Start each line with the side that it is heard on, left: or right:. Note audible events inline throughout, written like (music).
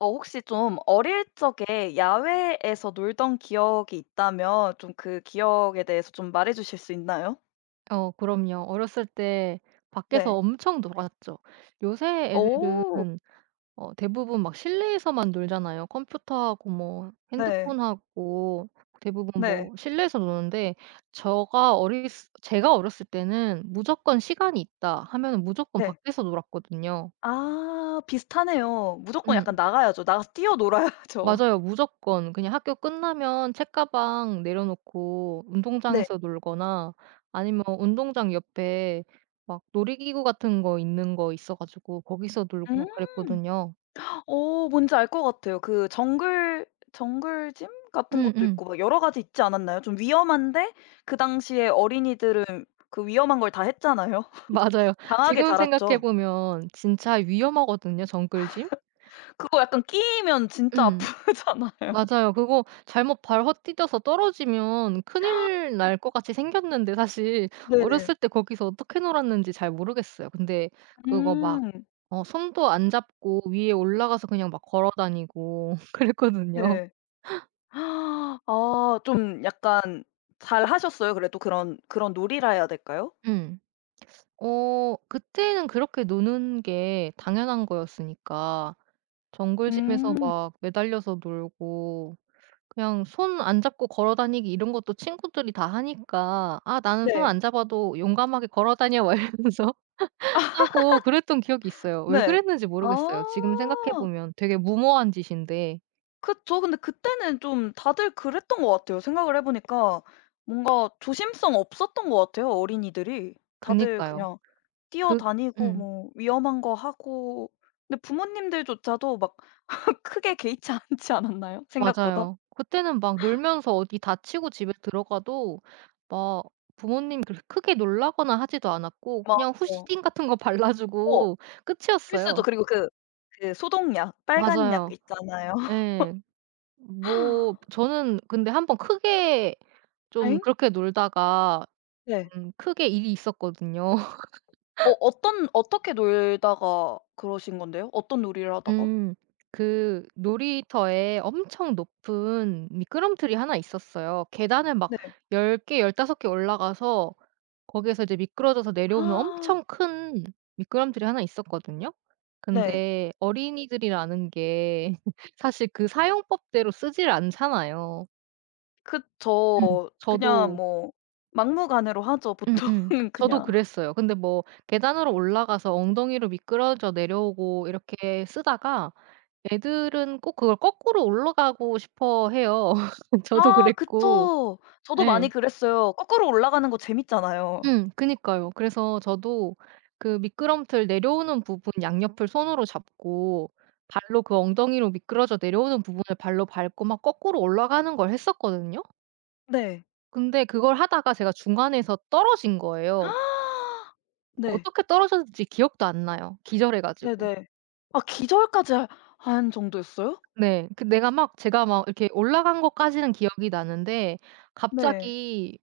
left: 혹시 좀 어릴 적에 야외에서 놀던 기억이 있다면 좀 그 기억에 대해서 좀 말해 주실 수 있나요?
right: 어 그럼요. 어렸을 때 밖에서
left: 네.
right: 엄청 놀았죠. 요새 애들은
left: 오.
right: 대부분 막 실내에서만 놀잖아요. 컴퓨터하고 뭐
left: 네.
right: 핸드폰하고 대부분
left: 네.
right: 뭐 실내에서 노는데 저가 어리 제가 어렸을 때는 무조건 시간이 있다 하면 무조건
left: 네.
right: 밖에서 놀았거든요.
left: 아 비슷하네요. 무조건 약간
right: 음.
left: 나가야죠. 나가서 뛰어 놀아야죠.
right: 맞아요. 무조건 그냥 학교 끝나면 책가방 내려놓고
left: 네.
right: 운동장에서 놀거나 아니면 운동장 옆에 막 놀이기구 같은 거 있는 거 있어 가지고 거기서 놀고 막
left: 음.
right: 그랬거든요.
left: 뭔지 알 것 같아요. 정글 짐 같은 것도
right: 음음.
left: 있고 막 여러 가지 있지 않았나요? 좀 위험한데 그 당시에 어린이들은 그 위험한 걸 다 했잖아요.
right: (laughs) 맞아요.
left: (laughs) 강하게
right: 지금 생각해
left: 자랐죠.
right: 보면 진짜 위험하거든요 정글짐.
left: 그거 약간 끼면 진짜
right: 음.
left: 아프잖아요.
right: 맞아요. 그거 잘못 발 헛디뎌서 떨어지면 큰일 날 것 같이 생겼는데 사실
left: 네.
right: 어렸을 때 거기서 어떻게 놀았는지 잘 모르겠어요. 근데 그거 막
left: 음.
right: 손도 안 잡고 위에 올라가서 그냥 막 걸어 다니고 (laughs) 그랬거든요.
left: 네. 아 좀 약간 잘하셨어요. 그래도 그런 그런 놀이라 해야 될까요?
right: 음. 그때는 그렇게 노는 게 당연한 거였으니까 정글짐에서
left: 음.
right: 막 매달려서 놀고 그냥 손 안 잡고 걸어 다니기 이런 것도 친구들이 다 하니까 '아 나는 손
left: 네.
right: 안 잡아도 용감하게 걸어 다녀.' 막 이러면서 (laughs) 하고 그랬던 기억이 있어요. 왜
left: 네.
right: 그랬는지
left: 아.
right: 모르겠어요. 지금 생각해 보면 되게 무모한 짓인데
left: 그쵸. 근데 그때는 좀 다들 그랬던 것 같아요. 생각을 해 보니까 뭔가 조심성 없었던 것 같아요, 어린이들이. 다들
right: 그니까요.
left: 그냥
right: 그
left: 뛰어다니고
right: 음
left: 뭐 위험한 거 하고, 근데 부모님들조차도 막 크게 개의치 않지 않았나요? 생각보다?
right: 맞아요. 그때는 막 놀면서 어디 다치고 집에 들어가도 막 부모님이 그렇게 크게 놀라거나 하지도 않았고 그냥
left: 맞아요.
right: 후시딘 같은 거 (laughs) 발라
left: 어,
right: 주고
left: 필수죠.
right: 끝이었어요.
left: 그리고 소독약, 빨간 약
right: 맞아요.
left: 있잖아요.
right: 예. 뭐 저는 근데 한 번 크게 좀
left: 엥?
right: 그렇게 놀다가
left: 네.
right: 좀 크게 일이 있었거든요. (laughs)
left: 어 어떤 어떻게 놀다가 그러신 건데요? 어떤 놀이를 하다가?
right: 음. 그 놀이터에 엄청 높은 미끄럼틀이 하나 있었어요. 계단을 막
left: 네.
right: 10개, 15개 올라가서 거기에서 이제 미끄러져서
left: (gasps)
right: 내려오는
left: 아.
right: 엄청 큰 미끄럼틀이 하나 있었거든요.
left: 네.
right: 근데 어린이들이라는 게 (laughs) 사실 그 사용법대로 쓰질 않잖아요.
left: 그
right: 음.
left: 저 그냥
right: 저도
left: 뭐 막무가내로 하죠. 보통은
right: 음음.
left: (laughs)
right: 저도
left: 그냥.
right: 그랬어요. 근데 뭐 계단으로 올라가서 엉덩이로 미끄러져 내려오고 이렇게 쓰다가 애들은 꼭 그걸 거꾸로 올라가고 싶어 해요. (laughs) 저도
left: 아
right: 그랬고.
left: 그쵸. 저도
right: 예.
left: 많이 그랬어요. 거꾸로 올라가는 거 재밌잖아요.
right: 그니까요. 그래서 저도 그 미끄럼틀 내려오는 부분 양옆을 손으로 잡고 발로 그 엉덩이로 미끄러져 내려오는 부분을 발로 밟고 막 거꾸로 올라가는 걸 했었거든요.
left: 네.
right: 근데 그걸 하다가 제가 중간에서 떨어진 거예요.
left: 네.
right: 어떻게 떨어졌는지 기억도 안 나요, 기절해 가지고.
left: 네네. 아 기절까지 하 한 정도였어요?
right: 네. 그 내가 막 제가 막 이렇게 올라간 것까지는 기억이 나는데
left: 네.
right: 갑자기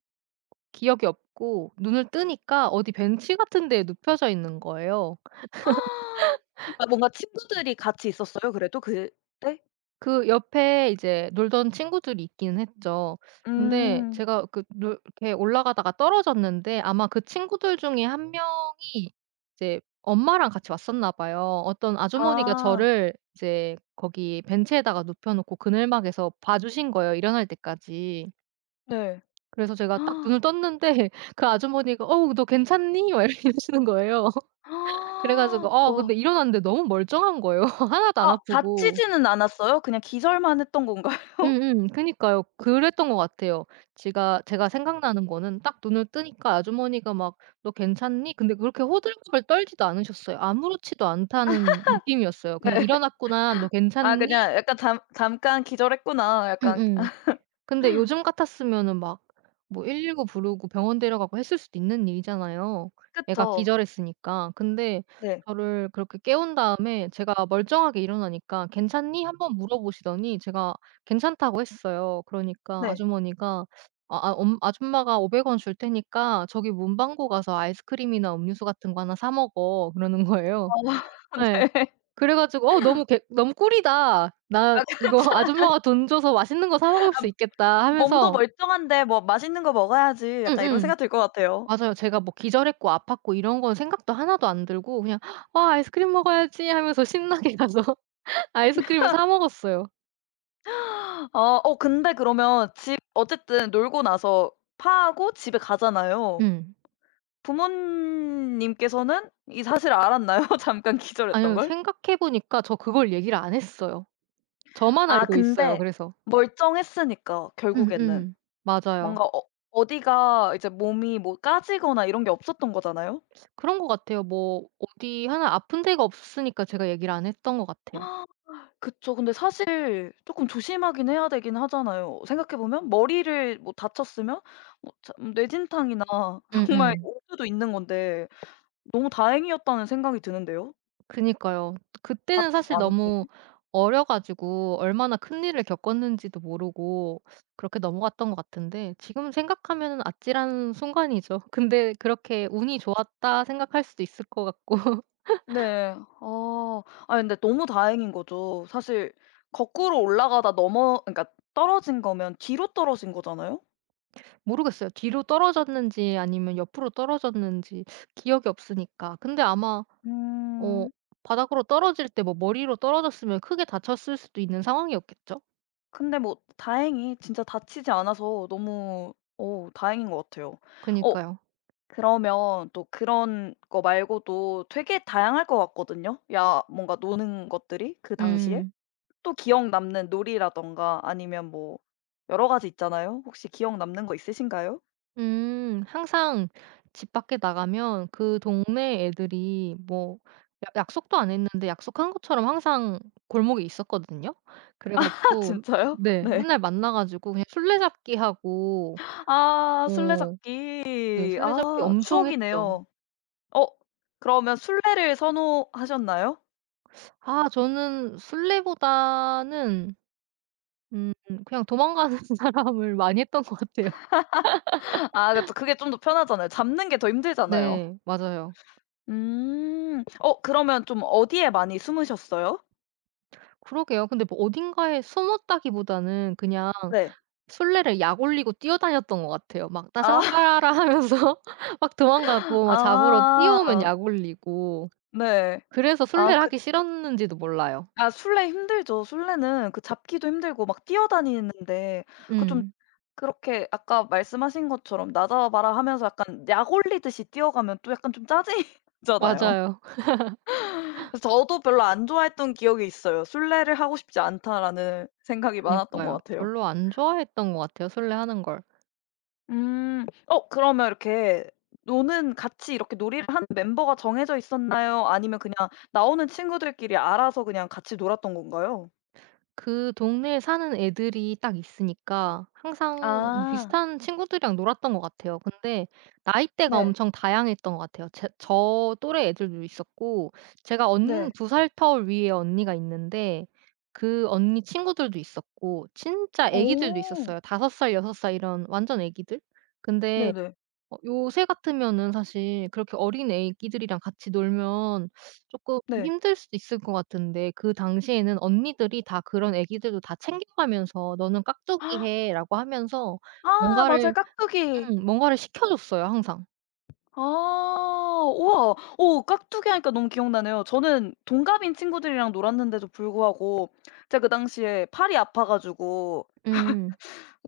right: 기억이 없고 눈을 뜨니까 어디 벤치 같은 데에 눕혀져 있는 거예요.
left: (gasps) 아 뭔가 친구들이 같이 있었어요 그래도 그때?
right: 그 옆에 이제 놀던 친구들이 있기는 했죠. 근데
left: 음.
right: 제가 그 놀 이렇게 올라가다가 떨어졌는데 아마 그 친구들 중에 한 명이 이제 엄마랑 같이 왔었나 봐요. 어떤 아주머니가
left: 아
right: 저를 이제 거기 벤치에다가 눕혀 놓고 그늘막에서 봐 주신 거예요, 일어날 때까지.
left: 네.
right: 그래서 제가 딱
left: (gasps)
right: 눈을 떴는데 (laughs) 그 아주머니가 "어우 너 괜찮니?" 막 (laughs) 이러시는 거예요. 그래
left: 아..
right: 가지고 아 근데
left: 와.
right: 일어났는데 너무 멀쩡한 거예요, (laughs) 하나도 안
left: 아
right: 아프고.
left: 다치지는 않았어요? 그냥 기절만 했던 건가요?
right: 음음. 그니까요. 그랬던 것 같아요. 제가 생각나는 거는 딱 눈을 뜨니까 아주머니가 막 "너 괜찮니?" 근데 그렇게 호들갑을 떨지도 않으셨어요. 아무렇지도 않다는 느낌이었어요.
left: (laughs)
right: 그냥
left: 네.
right: "일어났구나. 너
left: 아
right: 괜찮니?"
left: 그냥 약간 잠 '잠깐 기절했구나.' 약간
right: 음음. 근데 요즘 같았으면은 막 뭐 119 부르고 병원 데려가고 했을 수도 있는 일이잖아요.
left: 그쵸.
right: 애가 기절했으니까. 근데
left: 네.
right: 저를 그렇게 깨운 다음에 제가 멀쩡하게 일어나니까 "괜찮니?" 한번 물어보시더니 제가 괜찮다고 했어요. 그러니까
left: 네.
right: 아주머니가 "아 아 엄 아줌마가 500원 줄 테니까 저기 문방구 가서 아이스크림이나 음료수 같은 거 하나 사 먹어." 그러는 거예요.
left: 어 (laughs)
right: 예.
left: 네.
right: 그래 가지고 '어 너무 꿀이다. 나
left: 아
right: 이거
left: 그렇죠.
right: (laughs) 아줌마가 돈 줘서 맛있는 거 사 먹을 수
left: 아
right: 있겠다.'
left: 몸도
right: 하면서
left: 멀쩡한데 뭐 '맛있는 거 먹어야지.' 약간 이런
right: 음음.
left: 생각 들 것 같아요.
right: 맞아요. 제가 뭐 기절했고 아팠고 이런 건 생각도 하나도 안 들고 그냥 '와 아이스크림 먹어야지.' 하면서 (laughs) 신나게 가서 아이스크림을 사 먹었어요.
left: 아 근데 그러면 집 어쨌든 놀고 나서 파하고 집에 가잖아요.
right: 음.
left: 부모님께서는 이 사실을 알았나요? (laughs) 잠깐 기절했던
right: 아니요.
left: 걸?
right: 생각해 보니까 저 그걸 얘기를 안 했어요. 저만
left: 아
right: 알고 있어요
left: 근데
right: 그래서.
left: 멀쩡했으니까 결국에는.
right: 음음. 맞아요.
left: 뭔가 어 어디가 이제 몸이 뭐 까지거나 이런 게 없었던 거잖아요.
right: 그런 것 같아요. 뭐 어디 하나 아픈 데가 없으니까 제가 얘기를 안 했던 것 같아요.
left: (gasps) 그쵸. 근데 사실 조금 조심하긴 해야 되긴 하잖아요. 생각해 보면 머리를 뭐 다쳤으면 뭐 뇌진탕이나 (laughs) 정말
right: 음음.
left: 오류도 있는 건데 너무 다행이었다는 생각이 드는데요.
right: 그니까요. 그때는
left: 다치지
right: 사실
left: 않았던
right: 너무
left: 게.
right: 어려 가지고 얼마나 큰일을 겪었는지도 모르고 그렇게 넘어갔던 것 같은데 지금 생각하면 아찔한 순간이죠. (laughs) 근데 그렇게 '운이 좋았다.' 생각할 수도 있을 것 같고 (laughs)
left: 네. 아. 아 근데 너무 다행인 거죠. 사실 거꾸로 올라가다 넘어 그러니까 떨어진 거면 뒤로 떨어진 거잖아요.
right: 모르겠어요. 뒤로 떨어졌는지 아니면 옆으로 떨어졌는지 기억이 없으니까. 근데 아마 어
left: 음.
right: 바닥으로 떨어질 때 뭐 머리로 떨어졌으면 크게 다쳤을 수도 있는 상황이었겠죠?
left: 근데 뭐 다행히 진짜 다치지 않아서 너무 어 다행인 것 같아요. 어
right: 그니까요.
left: 그러면 또 그런 거 말고도 되게 다양할 것 같거든요. 야 뭔가 노는 것들이 그 당시에.
right: 음.
left: 또 기억 남는 놀이라든가 아니면 뭐 여러 가지 있잖아요. 혹시 기억 남는 거 있으신가요?
right: 음. 항상 집 밖에 나가면 그 동네 애들이 뭐 야 약속도 안 했는데 약속한 것처럼 항상 골목에 있었거든요. 그래
left: (laughs) 아
right: 가지고
left: 진짜요?
right: 네.
left: 네.
right: 맨날 만나 가지고 그냥 술래잡기 하고
left: 아
right: 어 네.
left: 술래잡기.
right: 술래잡기
left: 아
right: 엄청 했죠.
left: 추억이네요. 어 그러면 술래를 선호하셨나요?
right: 아 저는 술래보다는 음 그냥 도망가는 (laughs) 사람을 많이 했던 것 같아요.
left: 아 그쵸. 그게 좀 더 편하잖아요. 잡는 게 더 힘들잖아요.
right: 네. 맞아요.
left: 음. 어 그러면 좀 어디에 많이 숨으셨어요?
right: 그러게요. 근데 뭐 어딘가에 숨었다기보다는 그냥
left: 네.
right: 술래를 약 올리고 뛰어다녔던 것 같아요. 막 따사바
left: 아.
right: 바라라 하면서 (laughs) 막
left: (laughs)
right: 도망가고 막 잡으러 뛰어오면
left: 아.
right: 약 올리고
left: 네.
right: 그래서
left: 아
right: 술래를
left: 그
right: 하기 싫었는지도 몰라요.
left: 술래 힘들죠. 술래는 그 잡기도 힘들고 막 뛰어다니는데, 그좀
right: 음.
left: 그렇게 아까 말씀하신 것처럼 "낮아봐라." 하면서 약간 약 올리듯이 뛰어가면 또 약간 좀 짜증나잖아요.
right: 맞아요.
left: 그래서 저도 별로 안 좋아했던 기억이 있어요. '술래를 하고 싶지 않다.'라는 생각이 많았던 것
right: 그니까요.
left: 같아요.
right: 별로 안 좋아했던 것 같아요, 술래 하는 걸.
left: 음. 어 그러면 이렇게 노는 같이 이렇게 놀이를 하는 멤버가 정해져 있었나요? 아니면 그냥 나오는 친구들끼리 알아서 그냥 같이 놀았던 건가요?
right: 그 동네에 사는 애들이 딱 있으니까 항상 뭐
left: 아.
right: 비슷한 친구들이랑 놀았던 것 같아요. 근데 나이대가
left: 네.
right: 엄청 다양했던 것 같아요. 제 또래 애들도 있었고 제가 언
left: 네.
right: 2살 터울 위에 언니가 있는데 그 언니 친구들도 있었고 진짜 애기들도
left: 어.
right: 있었어요. 5살, 6살 이런 완전 애기들. 근데
left: 네네.
right: 요새 같으면은 사실 그렇게 어린 애기들이랑 같이 놀면 조금
left: 네.
right: 힘들 수도 있을 것 같은데 그 당시에는 언니들이 다 그런 애기들도 다 챙겨가면서 "너는 깍두기 해."라고 하면서
left: 아 맞아요.
right: 뭔가를
left: 깍두기.
right: 뭔가를 시켜 줬어요 항상.
left: 아. 우와. 오 깍두기 하니까 너무 기억나네요. 저는 동갑인 친구들이랑 놀았는데도 불구하고 제가 그 당시에 팔이 아파 가지고
right: 음.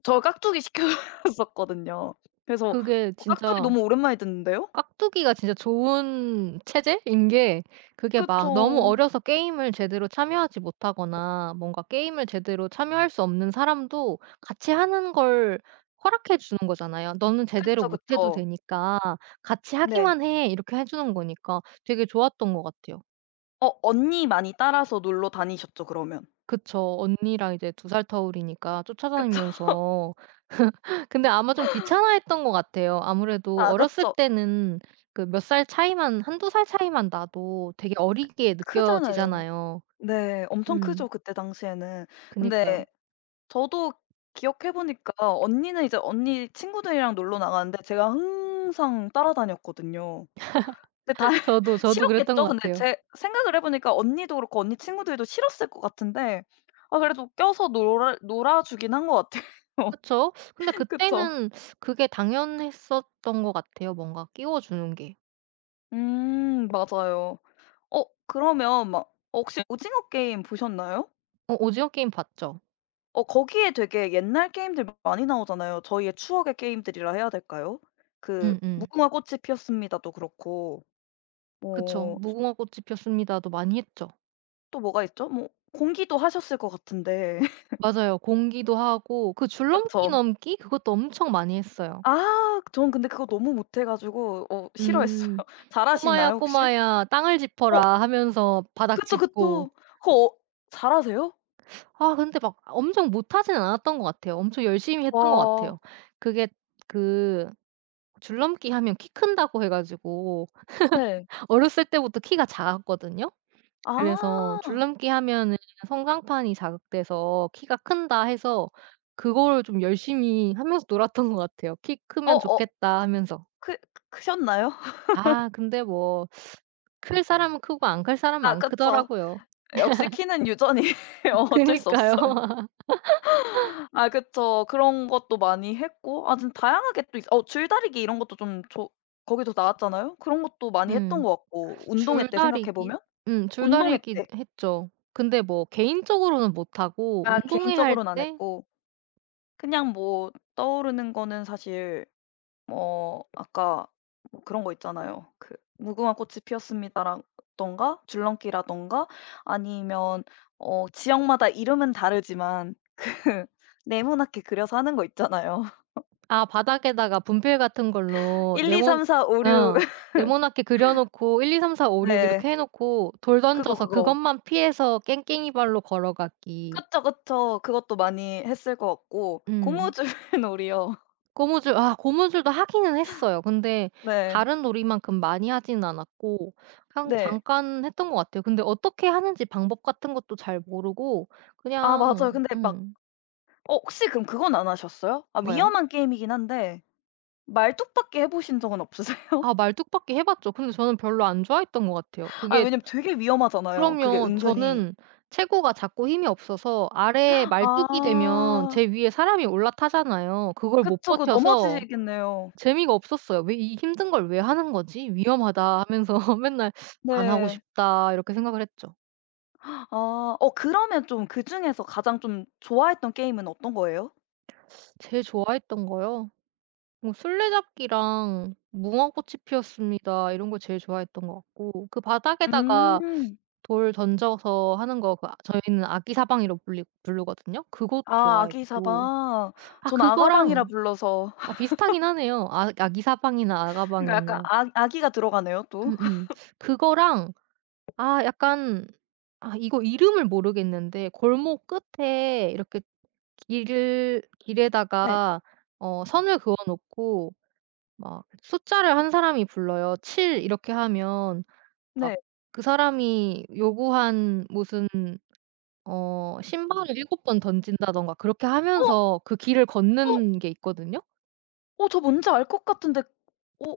left: 저 깍두기 시켰었거든요. 그래서
right: 그게
left: 어 깍두기
right: 진짜
left: 너무 오랜만에 듣는데요?
right: 깍두기가 진짜 좋은 체제인 게 그게 막 너무
left: 그쵸.
right: 어려서 게임을 제대로 참여하지 못하거나 뭔가 게임을 제대로 참여할 수 없는 사람도 같이 하는 걸 허락해 주는 거잖아요. "너는 제대로
left: 그쵸,
right: 못 해도
left: 그쵸.
right: 되니까 같이
left: 네.
right: 하기만 해." 이렇게 해 주는 거니까 되게 좋았던 것 같아요.
left: 어 언니 많이 따라서 놀러 다니셨죠 그러면?
right: 그쵸. 언니랑 이제 2살 터울이니까
left: 그쵸.
right: 쫓아다니면서 근데 아마 좀 귀찮아했던 것 같아요. 아무래도
left: 아
right: 어렸을
left: 그쵸.
right: 때는 그 몇 살 차이만 한두 살 차이만 나도 되게 어리게
left: 크잖아요.
right: 느껴지잖아요.
left: 네. 엄청
right: 음.
left: 크죠 그때 당시에는.
right: 그니까요.
left: 근데 저도 기억해 보니까 언니는 이제 언니 친구들이랑 놀러 나가는데 제가 항상 따라다녔거든요. 근데 다
right: 저도,
left: (laughs)
right: 저도 그랬던 것
left: 싫었겠죠? 근데
right: 같아요.
left: 제 생각을 해 보니까 언니도 그렇고 언니 친구들도 싫었을 것 같은데 아 그래도 껴서 놀아 주긴 한 것 같아요. (laughs)
right: 그쵸. 근데
left: 그쵸.
right: 그때는 그게 당연했었던 것 같아요, 뭔가 끼워 주는 게.
left: 맞아요. 어 그러면 막 어 혹시 오징어 게임 보셨나요?
right: 어 오징어 게임 봤죠?
left: 어 거기에 되게 옛날 게임들 많이 나오잖아요. 저희의 추억의 게임들이라 해야 될까요? 그
right: 음음.
left: 무궁화 꽃이 피었습니다도 그렇고
right: 그쵸.
left: 어
right: 무궁화 꽃이 피었습니다도 많이 했죠.
left: 또 뭐가 있죠? 뭐 공기도 하셨을 것 같은데. (laughs)
right: 맞아요. 공기도 하고 그 줄넘기
left: 그쵸.
right: 넘기 그것도 엄청 많이 했어요.
left: 아 전 근데 그거 너무 못해 가지고 어 싫어했어요.
right: 음.
left: (laughs)
right: 꼬마야
left: 잘하시나요 혹시?
right: 꼬마야 땅을
left: 어
right: 짚어라 하면서 바닥
left: 그쵸,
right: 짚고
left: 그쵸. 그거 어 잘하세요?
right: 아 근데 막 엄청 못하지는 않았던 것 같아요. 엄청 열심히 했던 것
left: 와.
right: 같아요. 그게 그 줄넘기 하면 키 큰다고 해 가지고
left: 네.
right: 어렸을 때부터 키가 작았거든요. 그래서
left: 아.
right: 줄넘기 하면은 성장판이 자극돼서 키가 큰다 해서 그거를 좀 열심히 하면서 놀았던 것 같아요. '키 크면
left: 어어
right: 좋겠다.' 하면서.
left: 크 크셨나요? (laughs)
right: 아 근데 뭐 클 사람은 크고 안 클 사람은
left: 아
right: 안
left: 그쵸.
right: 크더라고요.
left: 역시 키는 유전이에요. (laughs) 어쩔 수
right: 그니까요.
left: 없어요.
right: (laughs)
left: 아 그쵸. 그런 것도 많이 했고 아 좀 다양하게 또 있어 어 줄다리기 이런 것도 거기서 나왔잖아요. 그런 것도 많이 했던
right: 음.
left: 것 같고 운동회 때 생각해
right: 줄다리기?
left: 보면 운동회
right: 줄다리기
left: 때
right: 했죠. 근데 뭐 개인적으로는 못 하고
left: 아
right: 운동회 할
left: 개인적으로는 안
right: 때
left: 했고 그냥 뭐 떠오르는 거는 사실 뭐 아까 뭐 그런 거 있잖아요. 무궁화 꽃이 피었습니다라 던가 줄넘기라든가 아니면 어 지역마다 이름은 다르지만 (laughs) 그 네모나게 그려서 하는 거 있잖아요.
right: 아 바닥에다가 분필 같은
left: (laughs)
right: 걸로
left: 1, 2, 3, 4, 5, 6
right: 어
left: (laughs)
right: 네모나게 그려 놓고 1, 2, 3, 4, 5, 6
left: 네.
right: 이렇게 해 놓고 돌 던져서
left: 그거.
right: 그것만 피해서 깽깽이 발로 걸어가기.
left: 그쵸, 그쵸. 그것도 많이 했을 것 같고
right: 음.
left: 고무줄놀이요. (laughs)
right: 고무줄도 하기는 했어요. 근데
left: 네.
right: 다른 놀이만큼 많이 하지는 않았고 그냥
left: 네.
right: 잠깐 했던 것 같아요. 근데 어떻게 하는지 방법 같은 것도 잘 모르고
left: 아
right: 그냥
left: 맞아요. 근데 막
right: 음
left: 어 혹시 그럼 그건 안 하셨어요? 아
right: 뭐요?
left: 위험한 게임이긴 한데 말뚝밖에 해 보신 적은 없으세요?
right: 아 말뚝박기 해 봤죠. 근데 저는 별로 안 좋아했던 것 같아요.
left: (laughs) 아
right: 그게
left: 왜냐면 되게 위험하잖아요 그게
right: 그럼요.
left: 은근히.
right: 저는 체구가 작고 힘이 없어서 아래 말뚝이 되면
left: 아.
right: 제 위에 사람이 올라타잖아요. 그걸 못
left: 그쵸. 그거
right: 버텨서
left: 넘어지겠네요.
right: 재미가 없었어요. '왜 이 힘든 걸 왜 하는 거지? 위험하다.' 하면서 (laughs) 맨날 '안 하고
left: 네.
right: 싶다.' 이렇게 생각을 했죠.
left: 아. 어 그러면 좀 그중에서 가장 좀 좋아했던 게임은 어떤 거예요?
right: 제일 좋아했던 거요? 뭐 술래잡기랑 무궁화꽃이 피었습니다 이런 걸 제일 좋아했던 것 같고 그 바닥에다가
left: 음.
right: 돌 던져서 하는 거 저희는 아기 사방이라고 불리 부르거든요. 그것도
left: 아 아기
right: 좋아했고
left: 사방.
right: 아
left: 전 아가방이라
right: 그거랑
left: 불러서,
right: 아 비슷하긴 하네요. 아 아기 사방이나
left: 그러니까 약간
right: 아가방이나
left: 아 아기가 들어가네요 또. (laughs)
right: 음음. 그거랑 아 약간 아 이거 이름을 모르겠는데 골목 끝에 이렇게 길을
left: 네.
right: 길에다가 선을 그어 놓고 막 숫자를 한 사람이 불러요. 7 이렇게 하면 막
left: 네.
right: 그 사람이 요구한 무슨 신발을 7번 던진다든가 그렇게
left: 어
right: 하면서 그 길을 걷는
left: 어
right: 게 있거든요.
left: 저 뭔지 알 것 같은데 어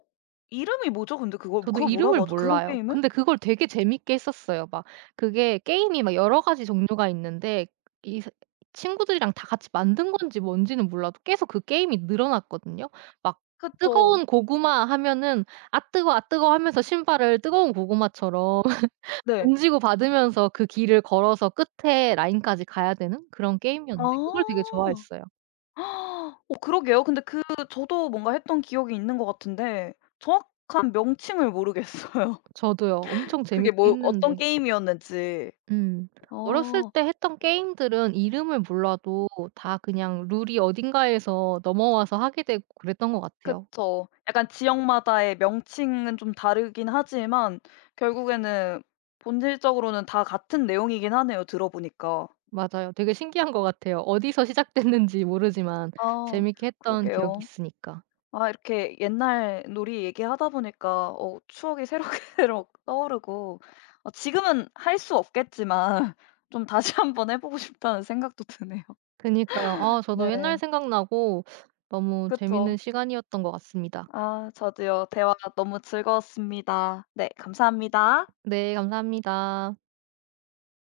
left: 이름이 뭐죠 근데
right: 저도
left: 그걸
right: 이름을
left: 뭐라고 하죠? 그런
right: 몰라요.
left: 게임을?
right: 근데 그걸 되게 재밌게 했었어요. 막 그게 게임이 막 여러 가지 종류가 있는데 이 사 친구들이랑 다 같이 만든 건지 뭔지는 몰라도 계속 그 게임이 늘어났거든요. 막
left: 그쵸.
right: 뜨거운 고구마 하면은 "아 뜨거, 아 뜨거." 하면서 신발을 뜨거운 고구마처럼 (laughs)
left: 네.
right: 던지고 받으면서 그 길을 걸어서 끝에 라인까지 가야 되는 그런
left: 아.
right: 게임이었는데 그걸 되게 좋아했어요.
left: (gasps) 어 그러게요. 근데 그 저도 뭔가 했던 기억이 있는 것 같은데 정확한 명칭을 모르겠어요. (laughs)
right: 저도요. 엄청
left: 그게
right: 재밌게
left: 뭐 어떤
right: 했는데.
left: 게임이었는지.
right: 음. 어렸을
left: 아
right: 때 했던 게임들은 이름을 몰라도 다 그냥 룰이 어딘가에서 넘어와서 하게 되고 그랬던 것 같아요.
left: 그쵸. 약간 지역마다의 명칭은 좀 다르긴 하지만 결국에는 본질적으로는 다 같은 내용이긴 하네요, 들어보니까.
right: 맞아요. 되게 신기한 것 같아요. 어디서 시작됐는지 모르지만
left: 아
right: 재밌게 했던 기억이
left: 그러게요.
right: 있으니까.
left: 아 이렇게 옛날 놀이 얘기하다 보니까 어 추억이 새록새록 (laughs) 떠오르고 어 지금은 할 수 없겠지만 (laughs) 좀 다시 한번 해 보고 싶다는 생각도 드네요.
right: 그니까요. 아 저도 옛날
left: 네.
right: 생각나고 너무
left: 그쵸.
right: 재밌는 시간이었던 것 같습니다.
left: 아 저도요. 대화 너무 즐거웠습니다. 네 감사합니다.
right: 네, 감사합니다.